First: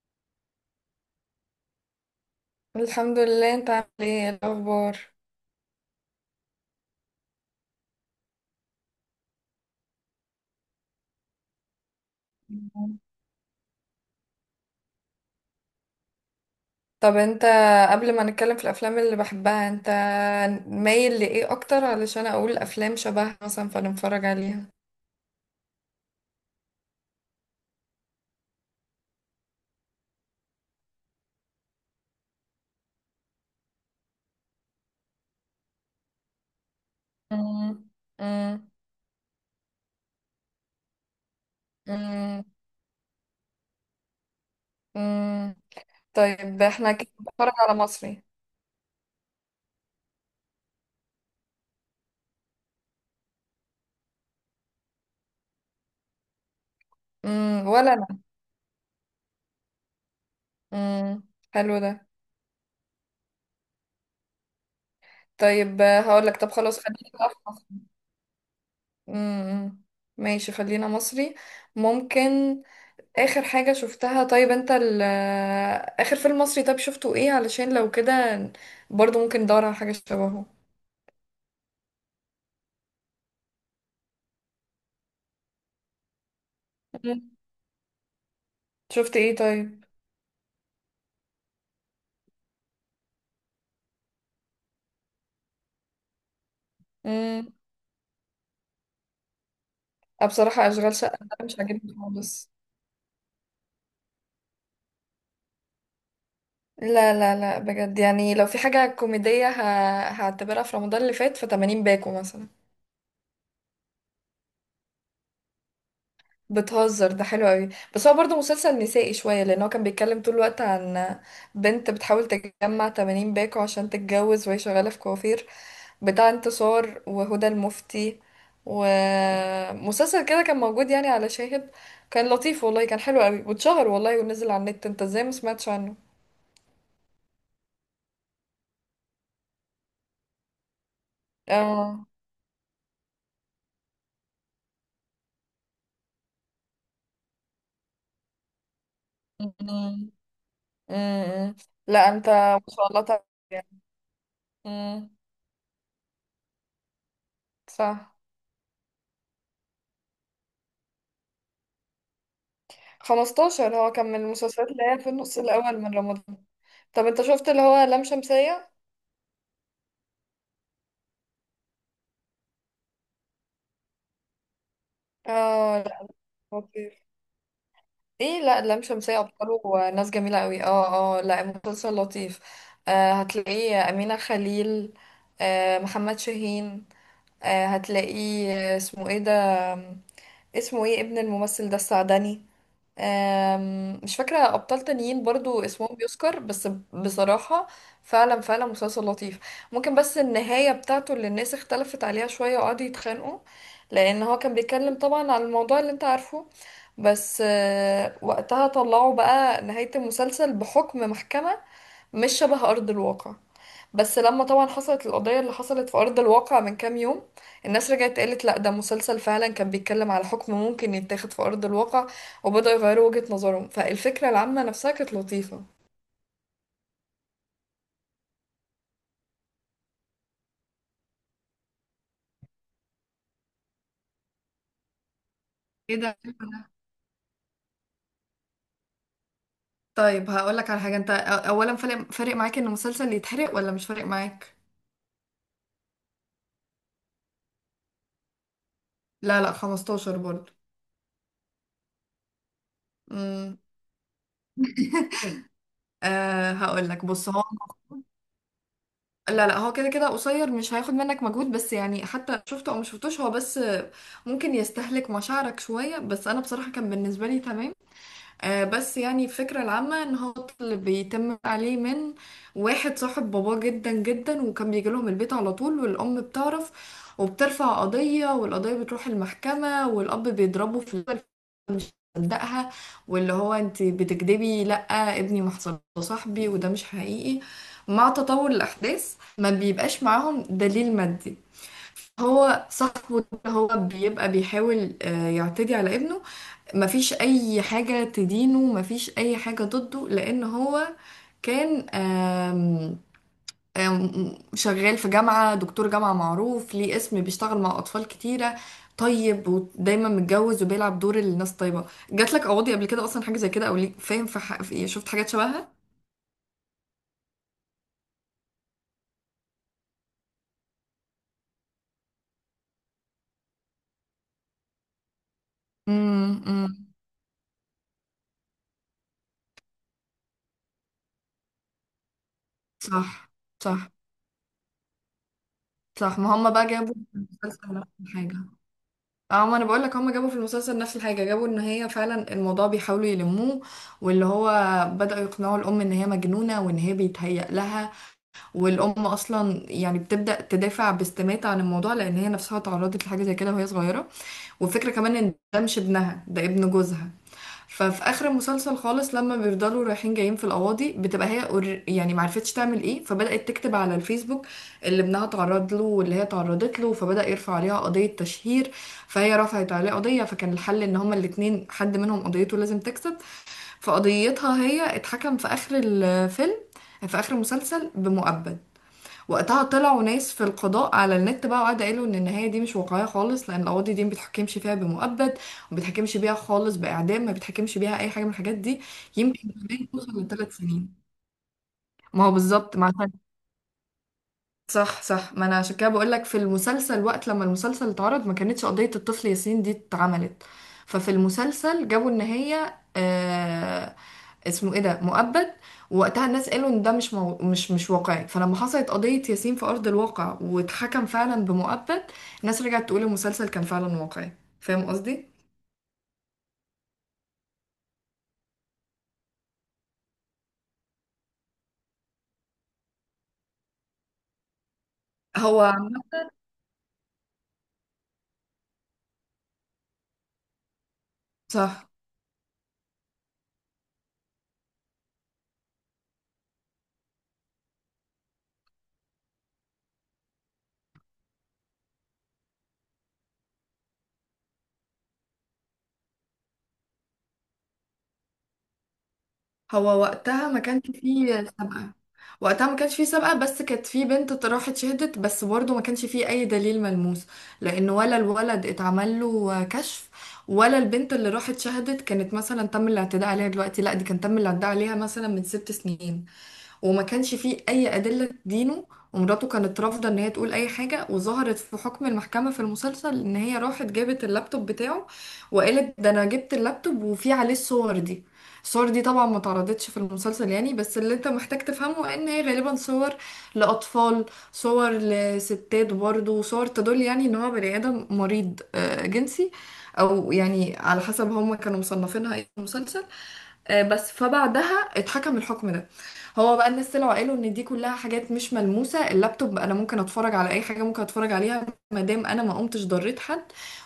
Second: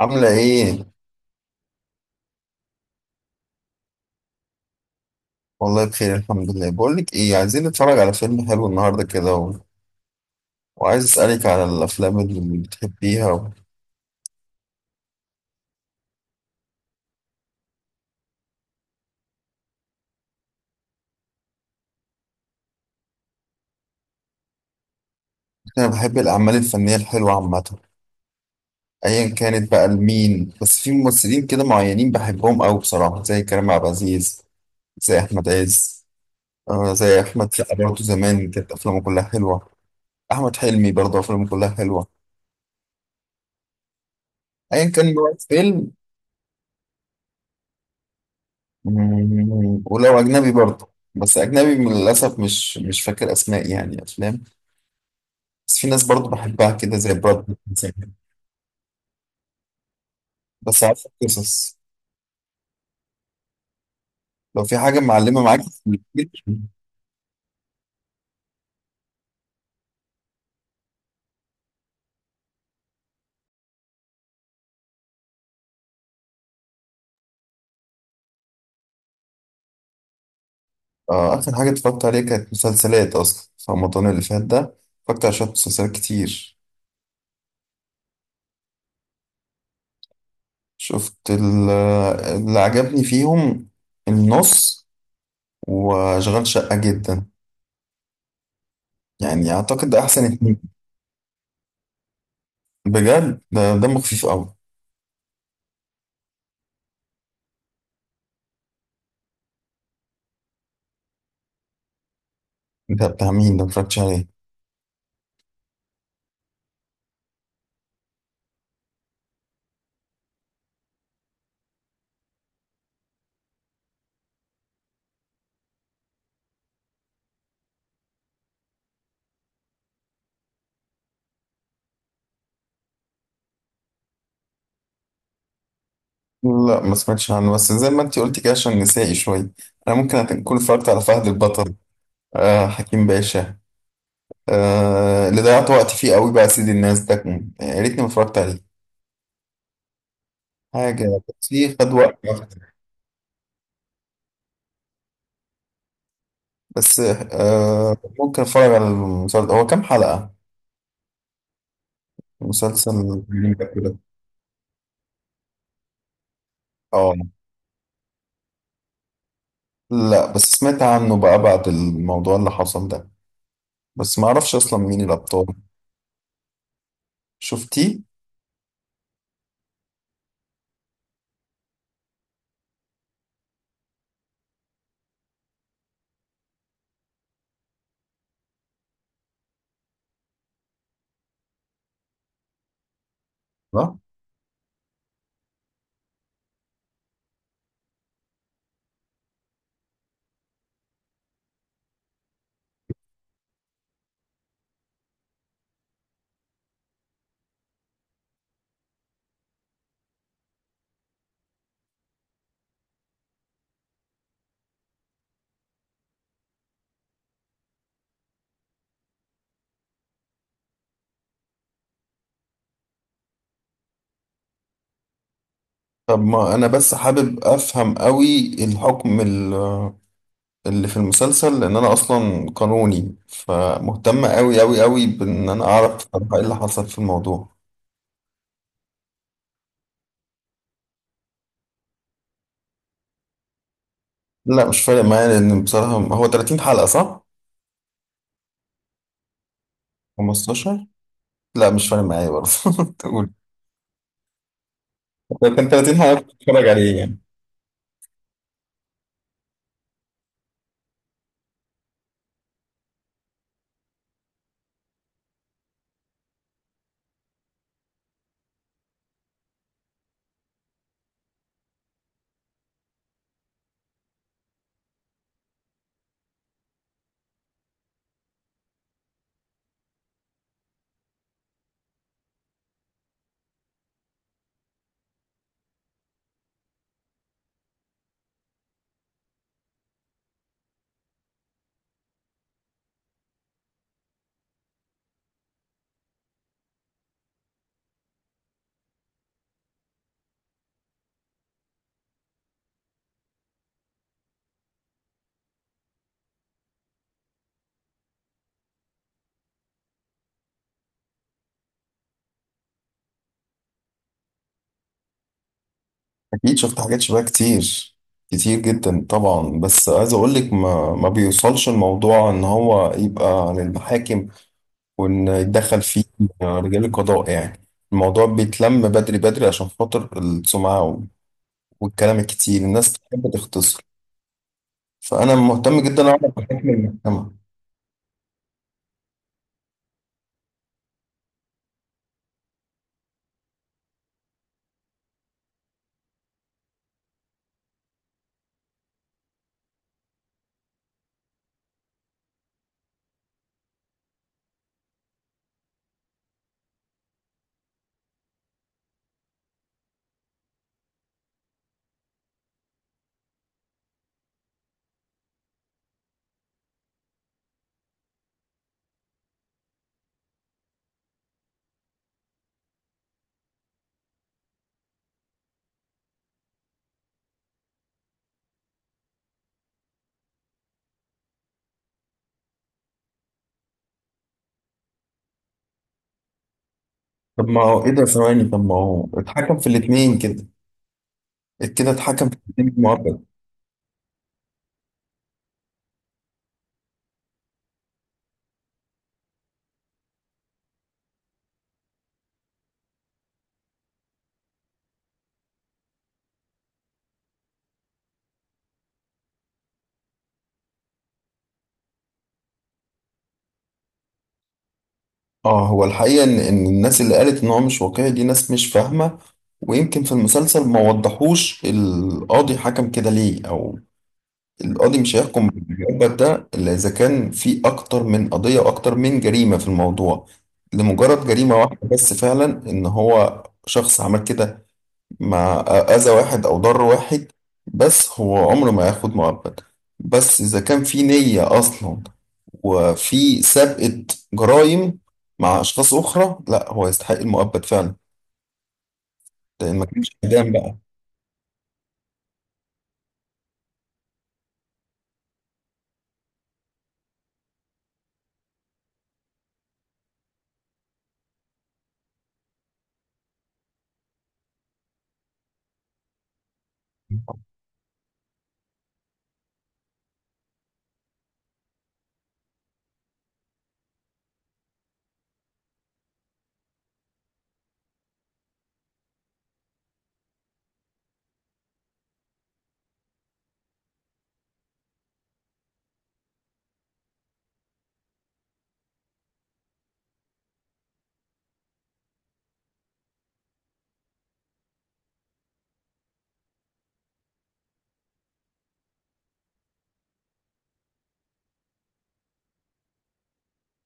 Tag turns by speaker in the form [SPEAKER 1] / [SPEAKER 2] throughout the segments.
[SPEAKER 1] عاملة ايه؟
[SPEAKER 2] الحمد لله. انت عامل ايه؟ ايه الاخبار؟
[SPEAKER 1] والله بخير الحمد لله. بقولك ايه، عايزين نتفرج على فيلم حلو النهاردة كده وعايز اسألك على الأفلام اللي بتحبيها
[SPEAKER 2] طب انت قبل ما نتكلم في الافلام اللي بحبها، انت مايل لايه اكتر علشان اقول افلام شبهها مثلا فنتفرج عليها؟
[SPEAKER 1] أنا بحب الأعمال الفنية الحلوة عامة، أيا كانت بقى لمين. بس في ممثلين كده معينين بحبهم أوي بصراحة، زي كريم عبد العزيز، زي أحمد عز، زي أحمد سقا
[SPEAKER 2] مم،
[SPEAKER 1] برضه، زمان
[SPEAKER 2] مم،
[SPEAKER 1] كانت أفلامه كلها حلوة. أحمد حلمي برضه أفلامه كلها حلوة،
[SPEAKER 2] مم،
[SPEAKER 1] أيا كان نوع
[SPEAKER 2] مم.
[SPEAKER 1] الفيلم.
[SPEAKER 2] طيب احنا كده بنتفرج على مصري.
[SPEAKER 1] مم، ولو أجنبي برضه، بس أجنبي للأسف مش فاكر أسماء يعني أفلام. بس في ناس برضه بحبها كده زي براد بيت
[SPEAKER 2] ولا انا.
[SPEAKER 1] مثلاً. بس عارف
[SPEAKER 2] مم،
[SPEAKER 1] قصص،
[SPEAKER 2] حلو ده.
[SPEAKER 1] لو في حاجة معلمة معاك
[SPEAKER 2] طيب
[SPEAKER 1] في
[SPEAKER 2] هقول لك،
[SPEAKER 1] الكتير.
[SPEAKER 2] طب خلاص خلينا بقى في مصري. مم، مم. ماشي، خلينا مصري. ممكن اخر حاجة شفتها؟ طيب انت اخر فيلم مصري طيب شفته ايه؟ علشان لو كده برضو ممكن ندور على حاجة شبهه.
[SPEAKER 1] آه، آخر حاجة اتفرجت عليها كانت مسلسلات أصلا في رمضان اللي فات ده. اتفرجت على شوية مسلسلات كتير.
[SPEAKER 2] مم. شفت ايه طيب؟
[SPEAKER 1] شفت ال- اللي عجبني فيهم النص وأشغال شقة جدا،
[SPEAKER 2] امم
[SPEAKER 1] يعني أعتقد ده أحسن اتنين.
[SPEAKER 2] بصراحة اشغال شقة ده مش عاجبني خالص.
[SPEAKER 1] بجد ده دمه خفيف أوي.
[SPEAKER 2] لا لا لا، بجد يعني لو في حاجة كوميدية هعتبرها في رمضان اللي فات فتمانين باكو مثلا.
[SPEAKER 1] ده بتاع مين ده؟ متفرجتش عليه.
[SPEAKER 2] بتهزر، ده حلو قوي. بس هو برضه مسلسل نسائي شوية، لأن هو كان بيتكلم طول الوقت عن بنت بتحاول تجمع 80 باكو عشان تتجوز وهي شغالة في كوافير بتاع انتصار وهدى المفتي. ومسلسل كده كان موجود يعني على شاهد، كان لطيف والله، كان حلو قوي واتشهر والله ونزل على النت، انت ازاي ما سمعتش عنه؟
[SPEAKER 1] لا ما سمعتش عنه، بس زي ما انت قلت كده عشان نسائي شوية. انا ممكن اكون اتفرجت على فهد البطل،
[SPEAKER 2] اه.
[SPEAKER 1] آه حكيم باشا، آه اللي ضيعت وقت فيه قوي بقى سيد الناس يا ريتني ما اتفرجت عليه.
[SPEAKER 2] أمم،
[SPEAKER 1] حاجة بس
[SPEAKER 2] أمم.
[SPEAKER 1] فيه خد
[SPEAKER 2] لا
[SPEAKER 1] وقت.
[SPEAKER 2] انت ما شاء الله تعرف يعني. أمم،
[SPEAKER 1] بس آه،
[SPEAKER 2] صح.
[SPEAKER 1] ممكن اتفرج على المسلسل، هو كام حلقة المسلسل الجميل ده
[SPEAKER 2] 15 هو
[SPEAKER 1] كده؟
[SPEAKER 2] كان من المسلسلات اللي هي في النص الأول من رمضان. طب
[SPEAKER 1] اه.
[SPEAKER 2] انت شفت اللي هو لام شمسية؟
[SPEAKER 1] لا، بس سمعت عنه بقى بعد الموضوع اللي حصل ده، بس ما اعرفش اصلا مين الابطال.
[SPEAKER 2] اه لا، لطيف.
[SPEAKER 1] شفتيه؟
[SPEAKER 2] ايه، لا لام شمسية أبطاله ناس جميلة قوي، اه اه لا مسلسل لطيف. آه هتلاقيه أمينة خليل، آه محمد شاهين، آه هتلاقيه آه، اسمه ايه ده، اسمه ايه ابن الممثل ده السعدني.
[SPEAKER 1] لا.
[SPEAKER 2] مش فاكرة أبطال تانيين برضو اسمهم بيذكر بس. بصراحة، فعلا مسلسل لطيف. ممكن بس النهاية بتاعته اللي الناس اختلفت عليها شوية وقعدوا يتخانقوا، لأن هو كان بيتكلم طبعا على الموضوع اللي انت عارفه. بس وقتها طلعوا بقى نهاية المسلسل بحكم محكمة مش شبه أرض الواقع. بس لما طبعا حصلت القضية اللي حصلت في أرض الواقع من كام يوم، الناس رجعت قالت لأ ده مسلسل فعلا كان بيتكلم على حكم ممكن يتاخد في أرض الواقع، وبدأوا يغيروا وجهة نظرهم. فالفكرة العامة نفسها كانت لطيفة.
[SPEAKER 1] طب ما انا بس حابب افهم قوي الحكم اللي في المسلسل، لان انا اصلا قانوني فمهتم قوي قوي قوي بان انا اعرف
[SPEAKER 2] ايه ده؟
[SPEAKER 1] بصراحه ايه اللي حصل في الموضوع.
[SPEAKER 2] طيب هقولك على حاجة. انت اولا فارق معاك ان مسلسل يتحرق ولا مش فارق معاك؟
[SPEAKER 1] لا مش فارق معايا، لان بصراحه هو 30 حلقه، صح؟
[SPEAKER 2] لا لا، 15 برضه.
[SPEAKER 1] 15؟ لا مش فارق معايا برضه تقول.
[SPEAKER 2] امم
[SPEAKER 1] لو كان 30 حلقه كنت
[SPEAKER 2] أه
[SPEAKER 1] اتفرج عليه
[SPEAKER 2] هقولك
[SPEAKER 1] يعني.
[SPEAKER 2] بص، هو لا لا هو كده كده قصير مش هياخد منك مجهود، بس يعني حتى شفته او مش شفتوش هو بس ممكن يستهلك مشاعرك شوية. بس انا بصراحة كان بالنسبة لي تمام. بس يعني الفكرة العامة ان هو طفل بيتم عليه من واحد صاحب باباه جدا جدا، وكان بيجي لهم البيت على طول، والام بتعرف وبترفع قضية والقضية بتروح المحكمة، والاب بيضربه في الأول، مش مصدقها، واللي هو انت بتكدبي، لا ابني ما حصلش ده صاحبي وده مش حقيقي. مع تطور الاحداث ما بيبقاش معاهم دليل مادي. هو صاحبه ده، هو بيبقى بيحاول يعتدي على ابنه. مفيش اي حاجة تدينه، مفيش اي حاجة ضده، لان هو كان آم، آم، شغال في جامعة، دكتور جامعة معروف ليه اسم، بيشتغل مع اطفال كتيرة. طيب ودايما متجوز وبيلعب دور الناس طيبة. جاتلك قواضي قبل كده اصلا حاجة زي كده؟ او ليك فاهم في إيه، شفت حاجات شبهها؟
[SPEAKER 1] اكيد شفت حاجات شبه كتير، كتير جدا طبعا. بس عايز اقول لك ما بيوصلش الموضوع ان هو يبقى للمحاكم وان يتدخل فيه
[SPEAKER 2] امم امم.
[SPEAKER 1] رجال القضاء يعني. الموضوع بيتلم بدري بدري عشان خاطر السمعة والكلام الكتير، الناس بتحب
[SPEAKER 2] صح
[SPEAKER 1] تختصر.
[SPEAKER 2] صح.
[SPEAKER 1] فأنا مهتم جدا
[SPEAKER 2] صح
[SPEAKER 1] أعرف
[SPEAKER 2] ما هم بقى
[SPEAKER 1] حكم
[SPEAKER 2] جابوا
[SPEAKER 1] المحكمة.
[SPEAKER 2] مسلسل نفس الحاجة. اه ما انا بقول لك هم جابوا في المسلسل نفس الحاجه. جابوا ان هي فعلا الموضوع بيحاولوا يلموه، واللي هو بداوا يقنعوا الام ان هي مجنونه وان هي بيتهيأ لها. والام اصلا يعني بتبدا تدافع باستماتة عن الموضوع، لان هي نفسها اتعرضت لحاجه زي كده وهي صغيره. والفكره كمان ان ده مش ابنها، ده ابن جوزها. ففي اخر المسلسل خالص، لما بيفضلوا رايحين جايين في القواضي، بتبقى هي يعني معرفتش تعمل ايه، فبدأت تكتب على الفيسبوك اللي ابنها تعرض له واللي هي تعرضت له. فبدأ يرفع عليها قضية تشهير، فهي رفعت عليه قضية، فكان الحل ان هما الاتنين حد منهم قضيته لازم تكسب. فقضيتها هي اتحكم في اخر الفيلم، في اخر المسلسل، بمؤبد. وقتها طلعوا ناس في القضاء على النت بقى، وقعدوا قالوا ان النهايه دي مش واقعيه خالص، لان القاضي دي ما بتحكمش فيها بمؤبد، وما بتحكمش بيها خالص باعدام، ما
[SPEAKER 1] طب ما
[SPEAKER 2] بتحكمش
[SPEAKER 1] هو إيه
[SPEAKER 2] بيها
[SPEAKER 1] ده؟
[SPEAKER 2] اي حاجه من
[SPEAKER 1] ثواني،
[SPEAKER 2] الحاجات
[SPEAKER 1] طب ما
[SPEAKER 2] دي.
[SPEAKER 1] هو
[SPEAKER 2] يمكن
[SPEAKER 1] اتحكم في
[SPEAKER 2] كمان
[SPEAKER 1] الاتنين
[SPEAKER 2] توصل
[SPEAKER 1] كده
[SPEAKER 2] لثلاث سنين.
[SPEAKER 1] كده
[SPEAKER 2] ما
[SPEAKER 1] اتحكم
[SPEAKER 2] هو
[SPEAKER 1] في الاتنين
[SPEAKER 2] بالظبط. مع
[SPEAKER 1] معبد؟
[SPEAKER 2] صح صح. ما انا عشان كده بقول لك في المسلسل، وقت لما المسلسل اتعرض ما كانتش قضية الطفل ياسين دي اتعملت. ففي المسلسل جابوا ان هي آه، اسمه ايه ده، مؤبد. ووقتها الناس قالوا ان ده مش واقعي. فلما حصلت قضية ياسين في ارض الواقع واتحكم فعلا بمؤبد، الناس رجعت تقول المسلسل كان فعلا واقعي. فاهم قصدي؟
[SPEAKER 1] اه، هو الحقيقة إن الناس اللي قالت إن هو مش واقعي دي ناس مش فاهمة. ويمكن في المسلسل ما وضحوش القاضي حكم كده ليه. أو القاضي مش هيحكم
[SPEAKER 2] هو
[SPEAKER 1] بالمعبد ده إلا إذا كان في أكتر من قضية وأكتر من جريمة في الموضوع. لمجرد جريمة واحدة
[SPEAKER 2] صح.
[SPEAKER 1] بس فعلا إن هو شخص عمل كده مع أذى واحد أو ضر واحد، بس هو عمره ما ياخد مؤبد. بس إذا كان في نية أصلا وفي سابقة جرائم مع أشخاص أخرى، لا هو يستحق المؤبد فعلا، لأن ما
[SPEAKER 2] هو
[SPEAKER 1] كانش
[SPEAKER 2] وقتها
[SPEAKER 1] إعدام
[SPEAKER 2] ما
[SPEAKER 1] بقى.
[SPEAKER 2] كانش فيه سابقة. وقتها ما كانش فيه سابقة، بس كانت فيه بنت راحت شهدت، بس برضه ما كانش فيه أي دليل ملموس. لأن ولا الولد اتعمل له كشف، ولا البنت اللي راحت شهدت كانت مثلا تم الاعتداء عليها دلوقتي، لا دي كان تم الاعتداء عليها مثلا من 6 سنين، وما كانش فيه أي أدلة تدينه. ومراته كانت رافضة إن هي تقول أي حاجة، وظهرت في حكم المحكمة في المسلسل إن هي راحت جابت اللابتوب بتاعه، وقالت ده أنا جبت اللابتوب وفيه عليه الصور دي. الصور دي طبعا ما اتعرضتش في المسلسل يعني، بس اللي انت محتاج تفهمه ان هي غالبا صور لأطفال، صور لستات برضه، صور تدل يعني ان هو بني آدم مريض جنسي، او يعني على حسب هم كانوا مصنفينها ايه في المسلسل. بس فبعدها اتحكم الحكم ده. هو بقى الناس طلعوا قالوا ان دي كلها حاجات مش ملموسة. اللابتوب انا ممكن اتفرج على اي حاجة، ممكن اتفرج عليها ما دام انا ما قمتش ضريت حد،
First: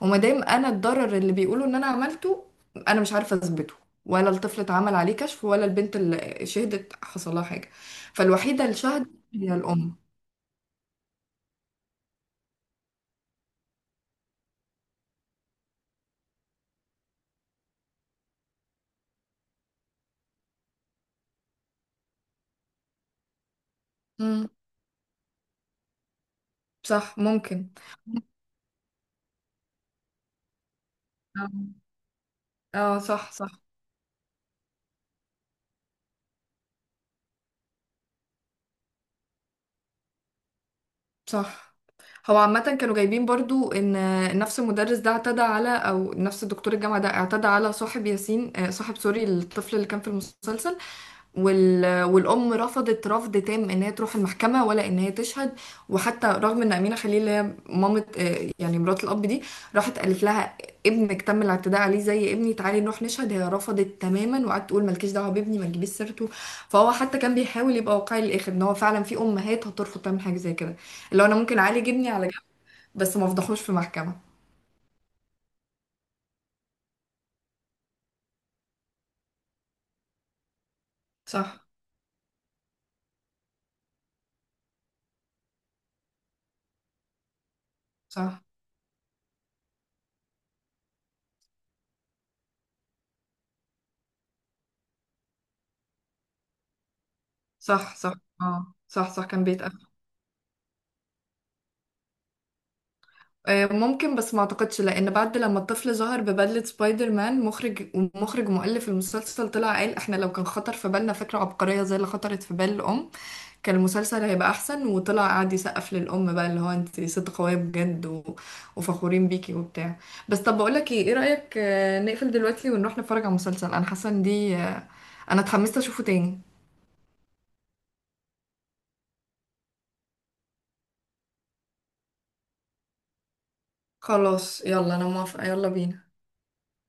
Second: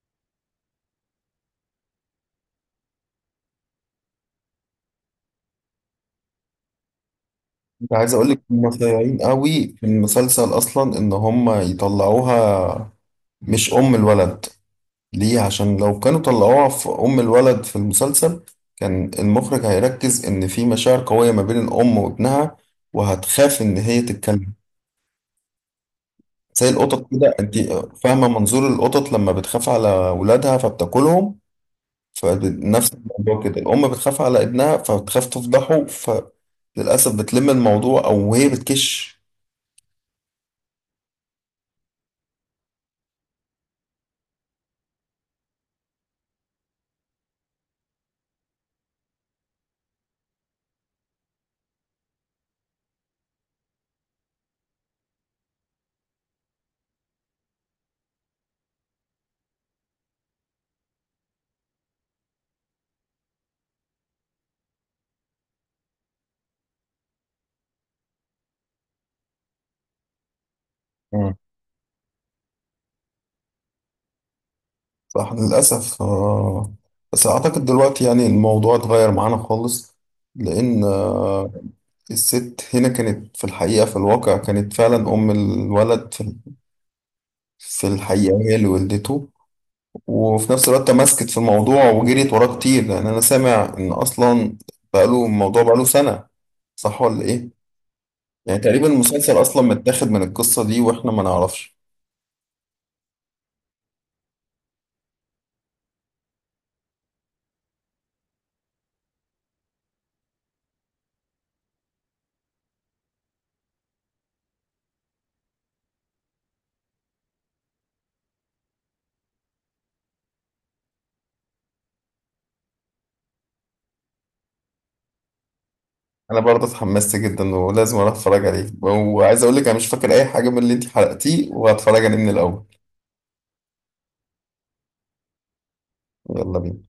[SPEAKER 2] وما دام انا الضرر اللي بيقولوا ان انا عملته انا مش عارفة اثبته، ولا الطفل اتعمل عليه كشف، ولا البنت اللي شهدت حصل لها حاجة.
[SPEAKER 1] أنت عايز أقول لك
[SPEAKER 2] فالوحيدة
[SPEAKER 1] هم
[SPEAKER 2] اللي شهدت
[SPEAKER 1] صايعين
[SPEAKER 2] هي
[SPEAKER 1] قوي في
[SPEAKER 2] الام.
[SPEAKER 1] المسلسل أصلا إن هم يطلعوها مش أم الولد. ليه؟ عشان لو كانوا طلعوها في أم الولد في المسلسل، كان المخرج هيركز إن في مشاعر قوية ما بين الأم وابنها، وهتخاف إن هي
[SPEAKER 2] امم
[SPEAKER 1] تتكلم. زي القطط
[SPEAKER 2] صح
[SPEAKER 1] كده، أنت
[SPEAKER 2] ممكن.
[SPEAKER 1] فاهمة منظور القطط لما بتخاف على ولادها فبتاكلهم؟
[SPEAKER 2] اه.
[SPEAKER 1] فنفس
[SPEAKER 2] صح
[SPEAKER 1] الموضوع
[SPEAKER 2] صح.
[SPEAKER 1] كده، الأم بتخاف على ابنها فبتخاف تفضحه، فللأسف بتلم الموضوع أو هي بتكش.
[SPEAKER 2] صح هو عامة كانوا جايبين برضو ان نفس المدرس ده اعتدى على، او نفس دكتور الجامعة ده اعتدى على صاحب ياسين، صاحب سوري الطفل اللي كان في المسلسل. والأم رفضت رفض تام إن هي تروح المحكمة ولا إن هي تشهد. وحتى رغم إن أمينة خليل اللي هي مامة، يعني مرات الأب دي، راحت قالت لها ابنك تم الاعتداء عليه زي ابني تعالي نروح نشهد، هي رفضت تماما وقعدت تقول مالكيش دعوة بابني ما تجيبيش سيرته. فهو حتى كان بيحاول يبقى واقعي للآخر إن هو فعلا في أمهات هترفض تعمل حاجة زي كده، اللي هو
[SPEAKER 1] مم.
[SPEAKER 2] أنا ممكن أعالج ابني على جنب بس ما أفضحوش في محكمة.
[SPEAKER 1] صح للأسف، آه. بس أعتقد دلوقتي يعني الموضوع اتغير معانا خالص، لأن
[SPEAKER 2] صح
[SPEAKER 1] الست هنا كانت في الحقيقة، في الواقع كانت فعلا أم الولد. في في الحقيقة
[SPEAKER 2] صح
[SPEAKER 1] هي اللي ولدته، وفي نفس الوقت تمسكت في الموضوع وجريت وراه كتير. لأن أنا سامع إن أصلا بقاله الموضوع بقاله سنة، صح ولا إيه؟
[SPEAKER 2] صح.
[SPEAKER 1] يعني
[SPEAKER 2] اه
[SPEAKER 1] تقريبا
[SPEAKER 2] صح صح،
[SPEAKER 1] المسلسل
[SPEAKER 2] كان
[SPEAKER 1] أصلا
[SPEAKER 2] بيتقال.
[SPEAKER 1] متاخد من القصة دي وإحنا ما نعرفش.
[SPEAKER 2] ممكن، بس ما اعتقدش، لان بعد لما الطفل ظهر ببدلة سبايدر مان، مخرج مؤلف المسلسل طلع قال احنا لو كان خطر في بالنا فكرة عبقرية زي اللي خطرت في بال الام كان المسلسل هيبقى احسن. وطلع قعد يسقف للام بقى اللي هو انت ست قوية بجد وفخورين بيكي وبتاع. بس طب بقول لك ايه، ايه رأيك نقفل دلوقتي ونروح نتفرج على مسلسل؟ انا حاسة ان دي انا اتحمست اشوفه تاني.
[SPEAKER 1] أنا برضه اتحمست جدا ولازم أروح أتفرج عليه، وعايز أقول لك أنا مش فاكر أي حاجة من اللي أنت حرقتيه وهتفرج عليه من الأول.
[SPEAKER 2] خلاص يلا انا موافقة، يلا بينا.
[SPEAKER 1] يلا بينا.